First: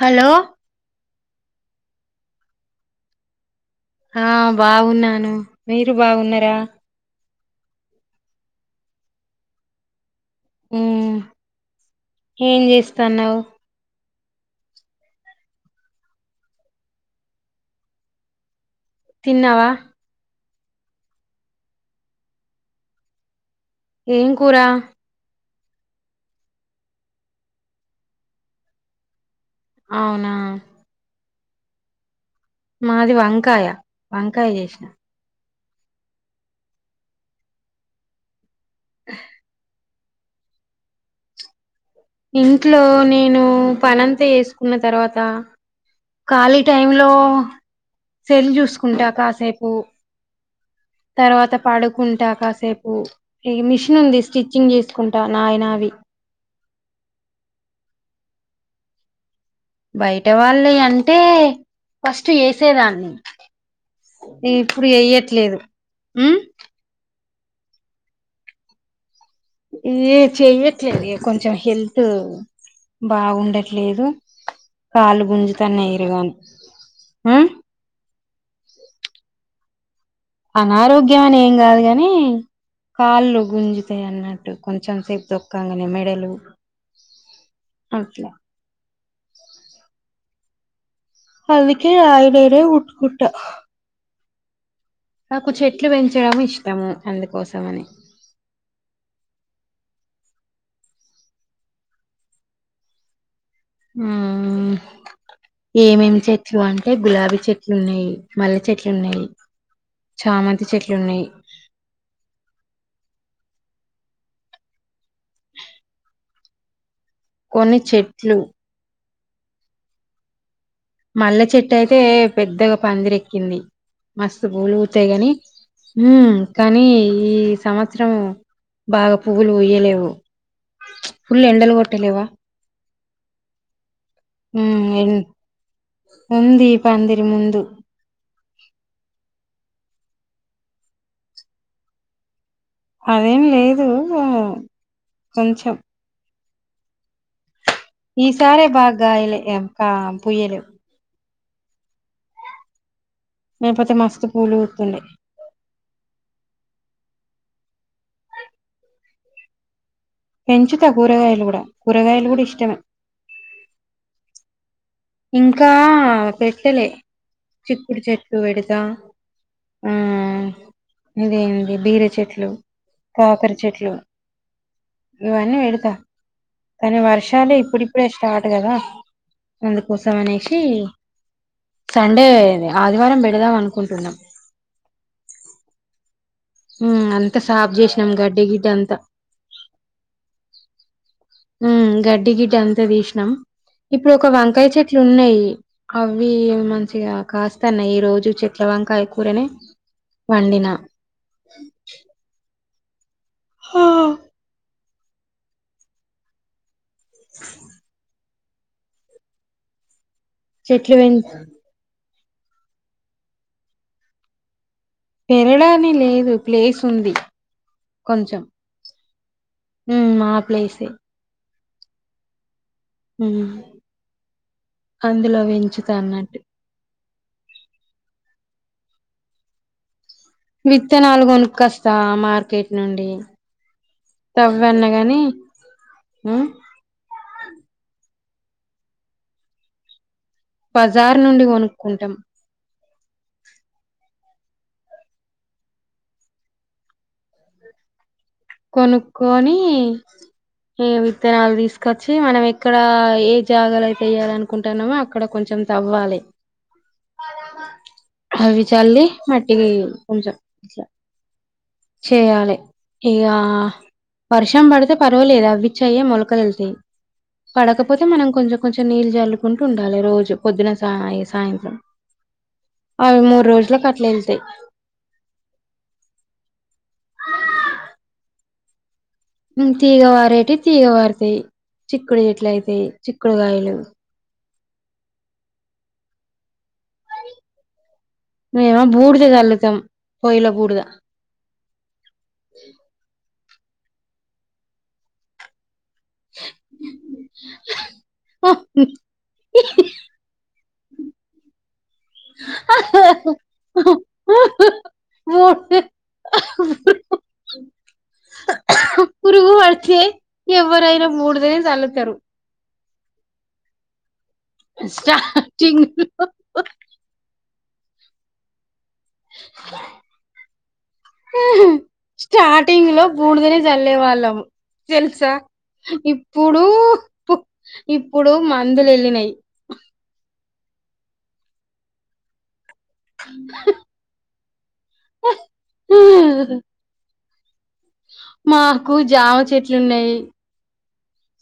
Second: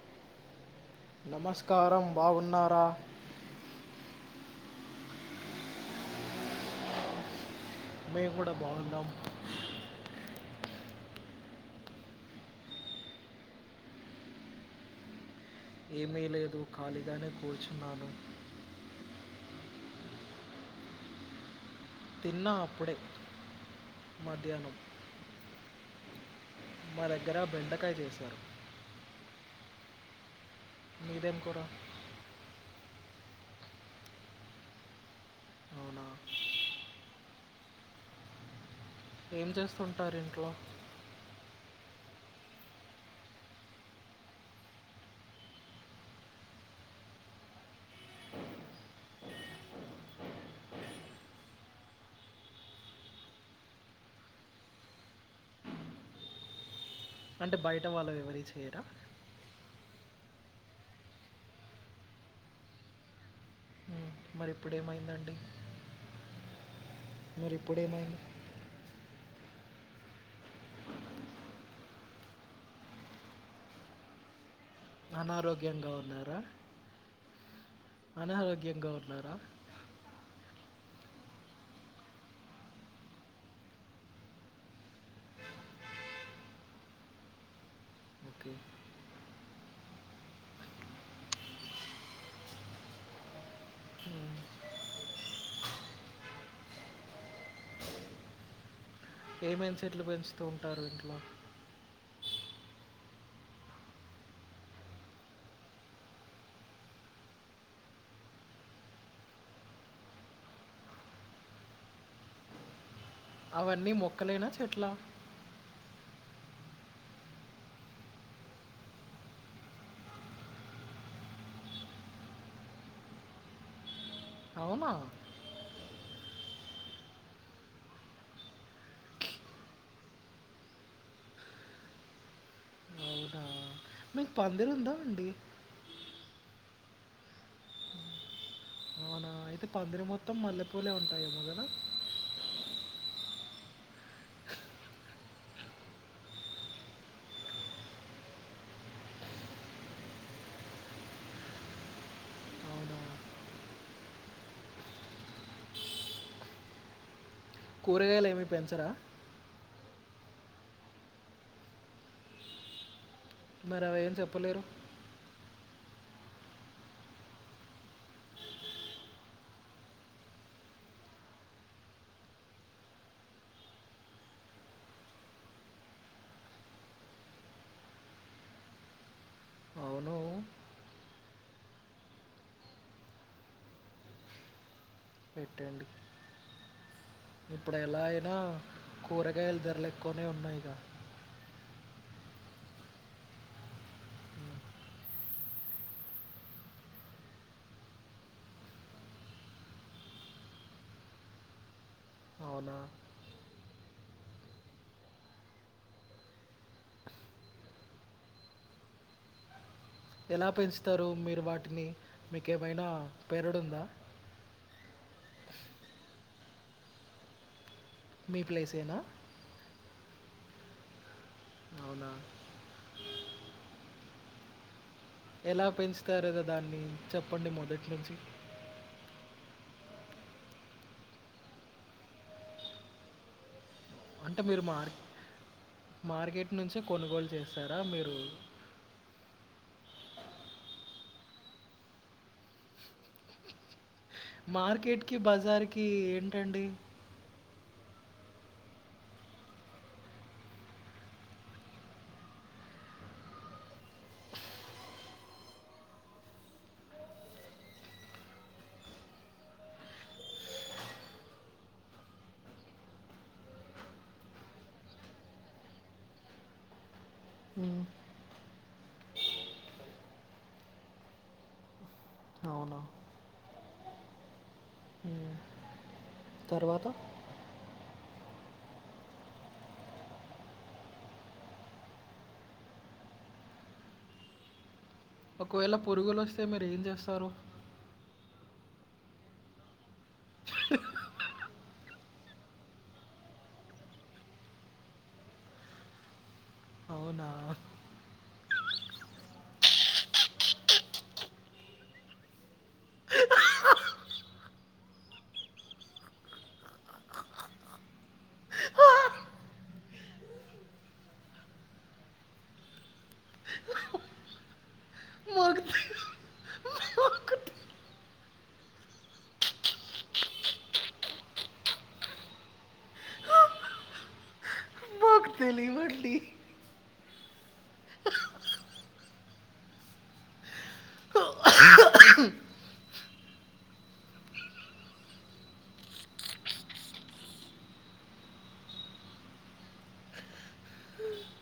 Hello నమస్కారం బాగున్నారా ఆ బాగున్నాను మీరు బాగున్నారా మేము కూడా బాగున్నాం ఉ ఏం చేస్తాన్నావ్ ఏమీ లేదు ఖాళీగానే కూర్చున్నాను తిన్నావా తిన్న అప్పుడే ఏం కూర మధ్యాహ్నం మా దగ్గర బెండకాయ చేశారు అవునా మీదేం కూర మాది వంకాయ వంకాయ చేసిన అవునా ఏం చేస్తుంటారు ఇంట్లో ఇంట్లో నేను పనంతా ఏసుకున్న తర్వాత ఖాళీ టైమ్లో సెల్ జూసుకుంటా కాసేపు తర్వాత పడుకుంటా కాసేపు ఇ మిషిను ఉంది స్టిచ్చింగ్ చేసుకుంటా నాయనావి అంటే బయట వాళ్ళు ఎవరి చేయరా బయట వాళ్ళే అంటే ఫస్ట్ ఏసేదాన్ని మ్మ్. మరి ఇప్పుడు ఏమైందండి ఎయ్యట్లేదు ఉ మరి ఇప్పుడేమైంది ఇఏ చెయ్యట్లేదు కొంచెం హెల్త్ బాగుండట్లేదు కాలు అనారోగ్యంగా గుంజుతన్నయ్ ఇరుగాను ఉన్నారా ఆ అనారోగ్యంగా ఉన్నారా అనారోగ్యం అని ఏం గాదు కాని కాళ్ళు గుంజుతయి అన్నట్టు కొంచెం సేపు తొక్కంగనే మెడలు అట్ల ఓకే అందుకే అయనేర ఉట్కుట్ట నాకు చెట్లు పెంచడం ఇష్టము అందుకోసం అని ఏమేం చెట్లు పెంచుతూ ఉంటారు ఇంట్లో ఉమ్ ఏమేమి చెట్లు అంటే గులాబీ చెట్లున్నాయ్ మల్లె చెట్లున్నాయ్ చామంతి చెట్లున్నాయ్ అవన్నీ మొక్కలేనా చెట్లా కొన్ని చెట్లు మళ్లే చెట్టు అయితే పెద్దగా పందిరెక్కింది మస్తు అవునా పూలుబుత్తయ్ గని ఉమ్ కానీ ఈ సంవత్సరము బాగా పువ్వులు పుయ్యలేవు ఫుల్ ఎండలు కొట్టలేవా అవునా మీక్ ఉమ్ పందిరుందా ఎన్ అండి ఉంది పందిరి ముందు అవునా! అయితే పందిరి మొత్తం మల్లెపూలే ఉంటాయేమో గదా అదేం లేదు కొంచెం ఈసారే బాగాయలే కా పుయ్యలేవ్ అవునా! లేపోతే మస్తు పూలు పుత్తుండే కూరగాయలు ఏమి పెంచరా పెంచుతా కూరగాయలు గుడా కూరగాయలు కూడా ఇష్టమే మరవేం చెప్పలేరు ఇంకా పెట్టలే చిక్కుడు చెట్లు పెడుతా ఇదేంది బీర చెట్లు కాకర చెట్లు ఇవన్నీ పెడతా కని వర్షాలే ఇప్పుడిప్పుడే స్టార్ట్ కదా అందుకోసం అవును. అనేసి సండే ఆదివారం పెడదాం అనుకుంటున్నాం పెట్టండి ఉ అ ఇప్పుడు ఎలా అయినా కూరగాయల్ ధర్ల్ ఎక్కువనే ఉన్నాయిగా ఉ గడ్డి గిడ్డి అంతా తీశినం ఇప్పుడు ఒక వంకయ్ చెట్లు ఉన్నాయి అవ్వి మంచిగా కాస్తాన్నాయి ఈ రోజు చెట్ల వంకాయ కూరనే వండిన అవునా! హా ఎలా చెట్లు పెంచుతారు పెంచ మీరు వాటిని మీకేమైనా పేరడుందా పెరడాని లేదు ప్లేస్ ఉంది మీ కొంచెం ప్లేసేనా ఉమ్ మా ప్లేసే అవునా ఉమ్ అందులో ఎలా పెంచుత పెంచుతారు అన్నట్టు గదా దాన్ని చెప్పండి మొదట్ నుంచి విత్తనాలుగొనుక్కస్తా మార్కెట్ నుండి అంటే మీరు తవ్వన్న మార్ గాని ఉమ్ మార్కెట్ నుంచే కొనుగోలు చేస్తారా మీరు బజార్ నుండి కొనుక్కుంటాం మార్కెట్ కి బజార్ కి ఏంటండి కొనుక్కొని ఇగ విత్తనాలు తీస్కచ్చి మనం ఎక్కడ ఏ జాగాలయితే ఎయ్యాలనుకుంటాన్నామో అక్కడ కొంచెం తవ్వాలే అ ఆవిచల్లీ మాటికి కొంచం అట్ల చేయాలే ఇగ వర్షం పడితే పర్వాలదు అవ్విచ్చయ్యే మొలకలుెళ్తే హ్మ్. పడకపోతే మనం కొంచెం కొంచెం నీళ్ళు జల్లుకుంటూ ఉండాలి రోజు పొద్దున సా ఈ సాయంత్రం అవునా? అవి మూడ్రోజలాక్ అట్లా ఎళ్తాయి హ్మ్. తర్వాత ఆ హ్మ్ తీగవారేటి తీగ వారుతాయి చిక్కుడు గిట్ల అయితాయి చిక్కుడుకాయలు ఒకవేళ పురుగులు వస్తే మీరు ఏం చేస్తారు మేమా బూడిద జల్లుతాం పోయ్లో బూడ్ద అవునా? ఆ హ హ ఓ ఎవ్వరైనా బూడిదనే చల్లుతరు మాకు తె స్టార్టింగ్ [inaudible] స్టార్టింగ్లో బూడుదనే చల్లే వాళ్ళము మాకు తెల్సా తెలీవండి. ఇప్పుడు ఇప్పుడు మందులు ఎళ్ళినాయి హ హ మాకు జామ చెట్లు ఉన్నాయి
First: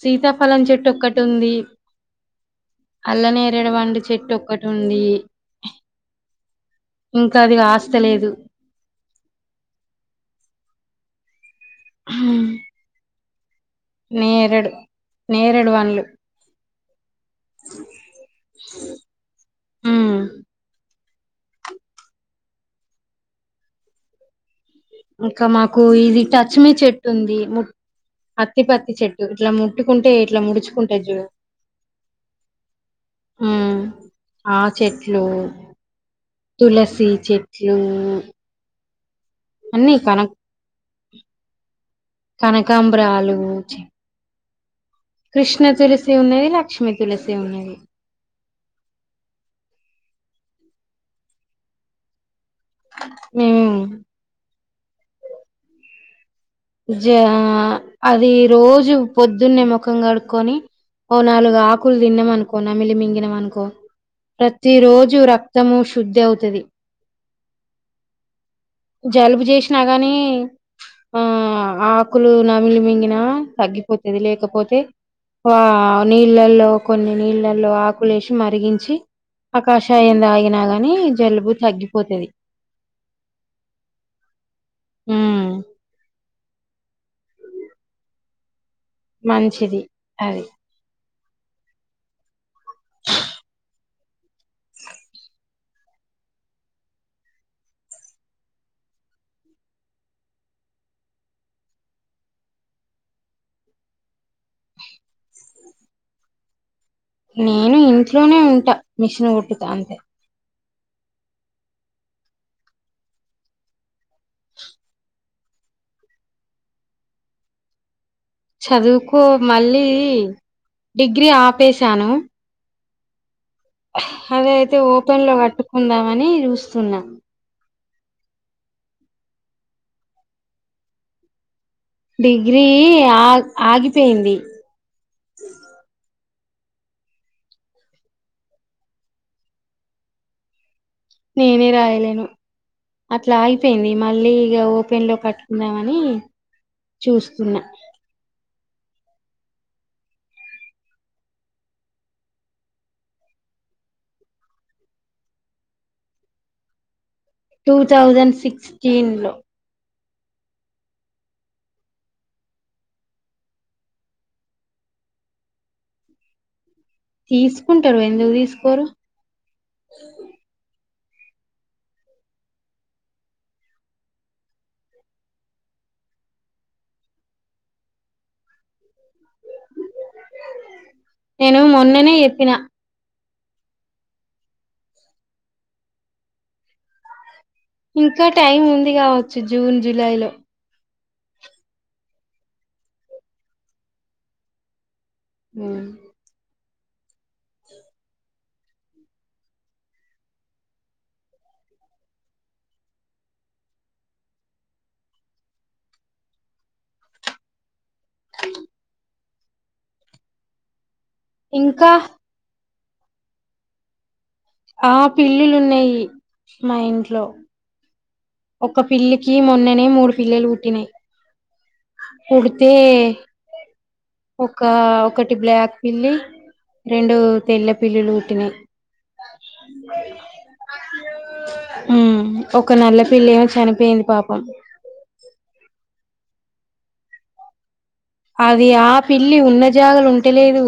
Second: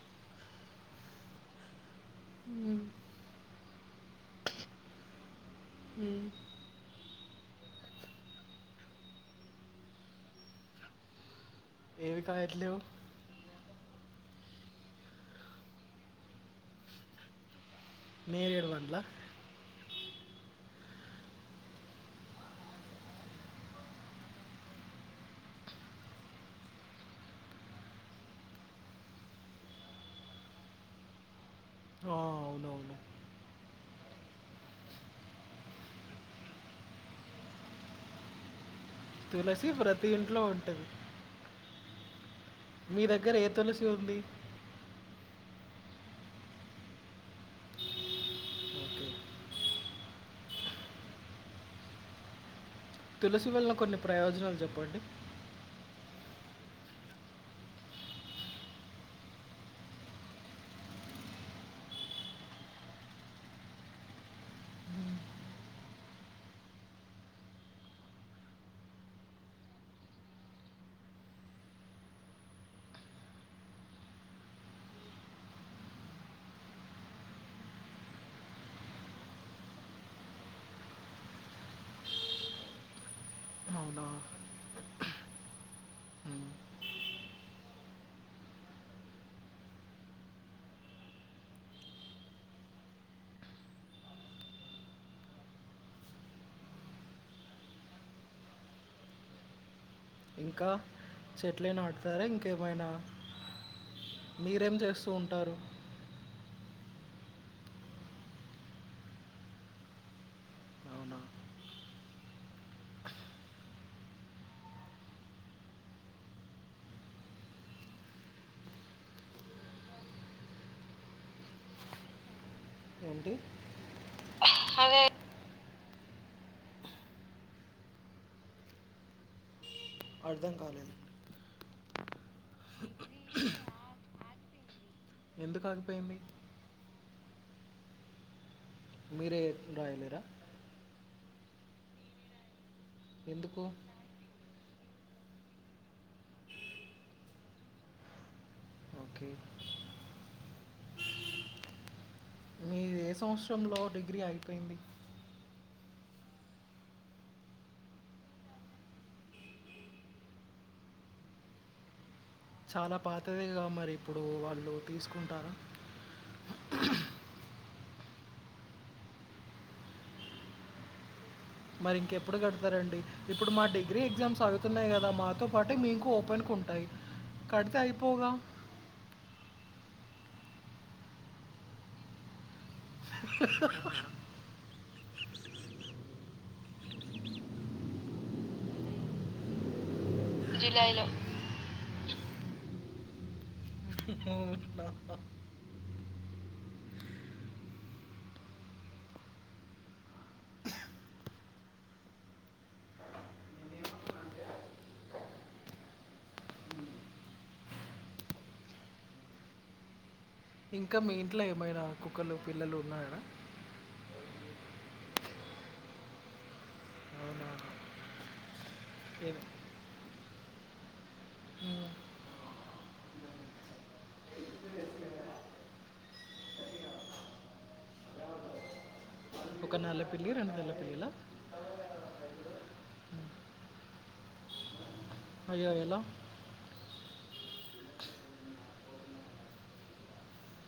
సీతాఫలం చెట్టుొక్కటి ఉంది అల్ల నేరేడు పండు చెట్టు ఒక్కటుంది హ్మ్. ఇంకా అది కాస్తలేదు ఏవి కాయాట్లేవ్ నేరెడు నేరెడు వన్లు నేరేడు పండ్లా? ఉమ్ ఇంకా మాకు ఇది టచ్మీ చెట్టు ఉంది ము అత్తి పత్తి చెట్టు ఇట్లా ముట్టుకుంటే ఇట్లా ముడుచుకుంటే చూ ఆ అవునువును ఆ చెట్లు తులసి చెట్లు తులసి అన్ని ప్రతి కనక ఇంట్లో ఉంటది మీ దగ్గర కనకాబ్రలు ఏ తులసి ఉంది? కృష్ణ తులసి ఉన్నది లక్ష్మిీ తులసి ఉన్నది ఓకే. తులసి వల్ల మేము కొన్ని ప్రయోజనాలు చెప్పండి జ అది రోజు పొద్దున్నే ముఖం కడుకొని ఓ నాలుగు ఆకులు తిన్నామాంకో నమిలి మింగినమ అనుకో ప్రతి రోజు రక్తము శుద్ధి అవుతది జలుబు చేస్నా గానీ ఆ ఆకులు నమిలి మింగినా తగ్గిపోతుది లేకపోతే ఆ నీళ్ళల్లో కొన్ని నీళ్ళల్లో ఆకులేసి మరిగించి ఆకాషాయం తగినగాని జలుబు తగ్గిపోతది అవునా? ఉ హ్మ్. మంచిది అది ఇంకా చెట్లే నాటుతారా ఇంకేమైనా మీరేం చేస్తూ ఉంటారు నేను ఇంట్లోనే ఉంటా మిషన్ కుట్టుత అంతే అవునా చదువుకో మళ్ళీ డిగ్రీ ఆపేశాను ఏంటి అదయితే ఓపెన్ లో కట్టుకుందామని చూస్తున్నాం అర్థం కాలేదు డిగ్రీ ఆగ్ ఆగిపెయింది ఎందుకు ఆగ్పెయింది మీరే రాయ్లేరా నేనే రాయలేను అట్లా ఎందుకు అగిపోయింది మళ్ళీ ఇగ పెన్లో కట్టుకున్నామని చూస్తున్నా ఓకే మీ ఏ సంవత్సరంలో డిగ్రీ ఆగిపోయింది టూ థౌజన్ సిక్స్టీన్ లో చాలా పాతదేగా మరి ఇప్పుడు వాళ్ళు తీసుకుంటార తీసుకుంటారు ఎందుక్ తీసుకోరు మరి ఇంకెప్పుడు కడతారండి ఇప్పుడు మా డిగ్రీ ఎగ్జామ్స్ అగుతున్నాయి గదా మాతో పాటే మీకు ఓపెన్ ఉంటయి కడితే అయిపోగా నేను మొన్ననే ఎప్పినా ఇంకా టైం ఉంది కావచ్చు జూన్ జులై లో జులై లో బ ఉ హలో ఇంకా మీ ఇంట్ల ఏమైనా ఇంకా కుక్కలు పిల్లలు ఉన్నాయడ ఆ పిళ్ళిలున్నయ్ మా ఇంట్లో అవునా ఒక్కపిల్లికి ఏ- మొన్ననే మూడు పిల్లలు పుట్టినయ్ మ్మ్. పుడితే ఒక ఒకటి బ్లాక్ పిల్లి రెండు తెల్ల పిల్లులు పుట్టినయ్ ఒక నల్ల పిల్లి రెండు తెల్ల పిల్లులా ఉమ్ ఒక నల్ల పిల్లి ఏమో చనిపోయింది పాపం అయ్యో ఎలా అది ఆ పిల్లి ఉన్న జాగల ఉంటలేదు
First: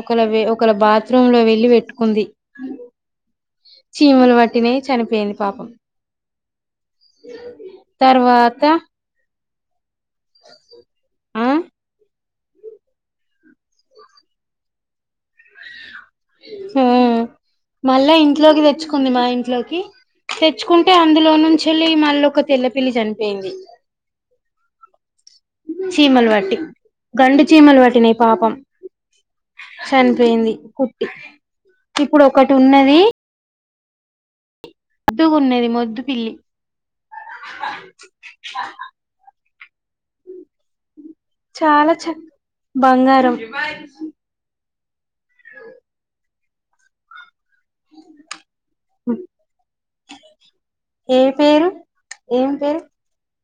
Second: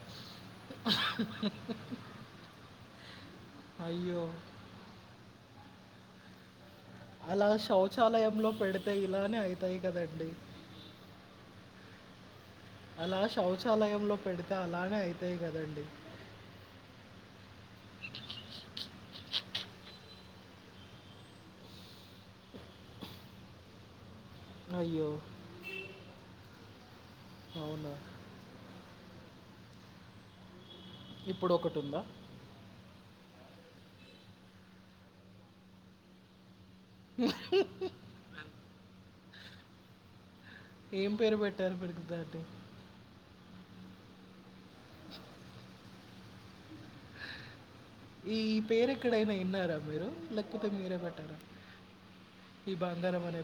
ఒక ల వే ఒకల బాత్రూమ్ లో వెళ్లి పెట్టుకుంది అయ్యో చీమలు వట్టినై చనిపోయింది పాపం అలా శౌచాలయంలో తర్వాత పెడితే ఇలానే అయితాయి కద ఆ అలా శౌచాలయంలో పెడితే అలానే అయితాయి కదండి హ మళ్ళా ఇంట్లోకి తెచ్చుకుంది మా ఇంట్లోకి తెచ్చుకుంటే అందులో నుంచేళ్ళి మల్లోక తెల్లపిల్లి చనిపెయింది అయ్యో చీమల్ వట్టి గండు చీమల్ అవునా వట్టినయి పాపం చనిపోయింది కుట్టి ఇప్పుడు ఒకటి ఉందా ఇప్పుడు ఒకటి ఉన్నది ముద్దుగున్నది మొద్దు పిల్లి ఆ ఏం పేరు పెట్టారు పెడుగుతటె మాంచి ఈ పేరు ఎక్కడైనా ఇన్నారా మీరు లేకపోతే మీరే ఏ పెట్టారా పేరు ఏం ఈ పేరు బంగారమనే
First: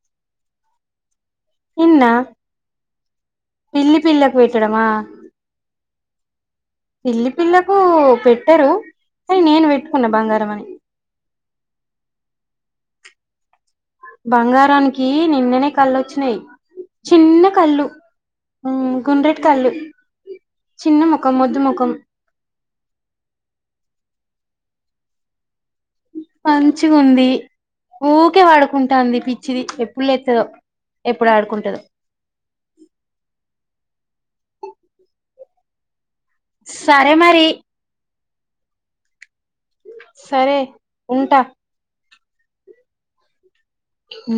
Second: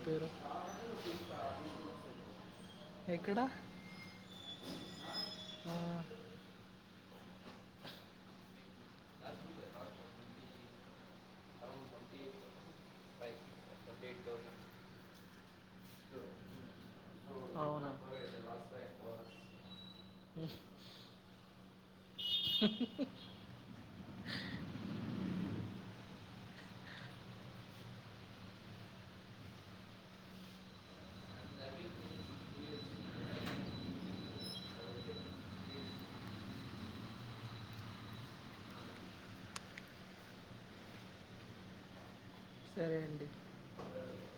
ఇన్న ఎక్కడ పిల్లి పిల్లకు పెట్టడమా ఆ, పిల్లి పిల్లకు పెట్టరు కానీ నేను పెట్టుకున్న బంగారం అని అ ఫై బంగారానికి నిన్ననే కల్లోచ్చినాయి చిన్న కళ్ళు అవునా గుండ్రెటి కళ్ళు చిన్న ముఖం మొద్దు ముఖం పంచిగుంది ఊకే ఆడుకుంటాంది పిచ్చిది ఎప్పుడు లేతదో ఎప్పుడు ఆడుకుంటదో సరే మరి సరే ఉంటా సరే అండి ఉ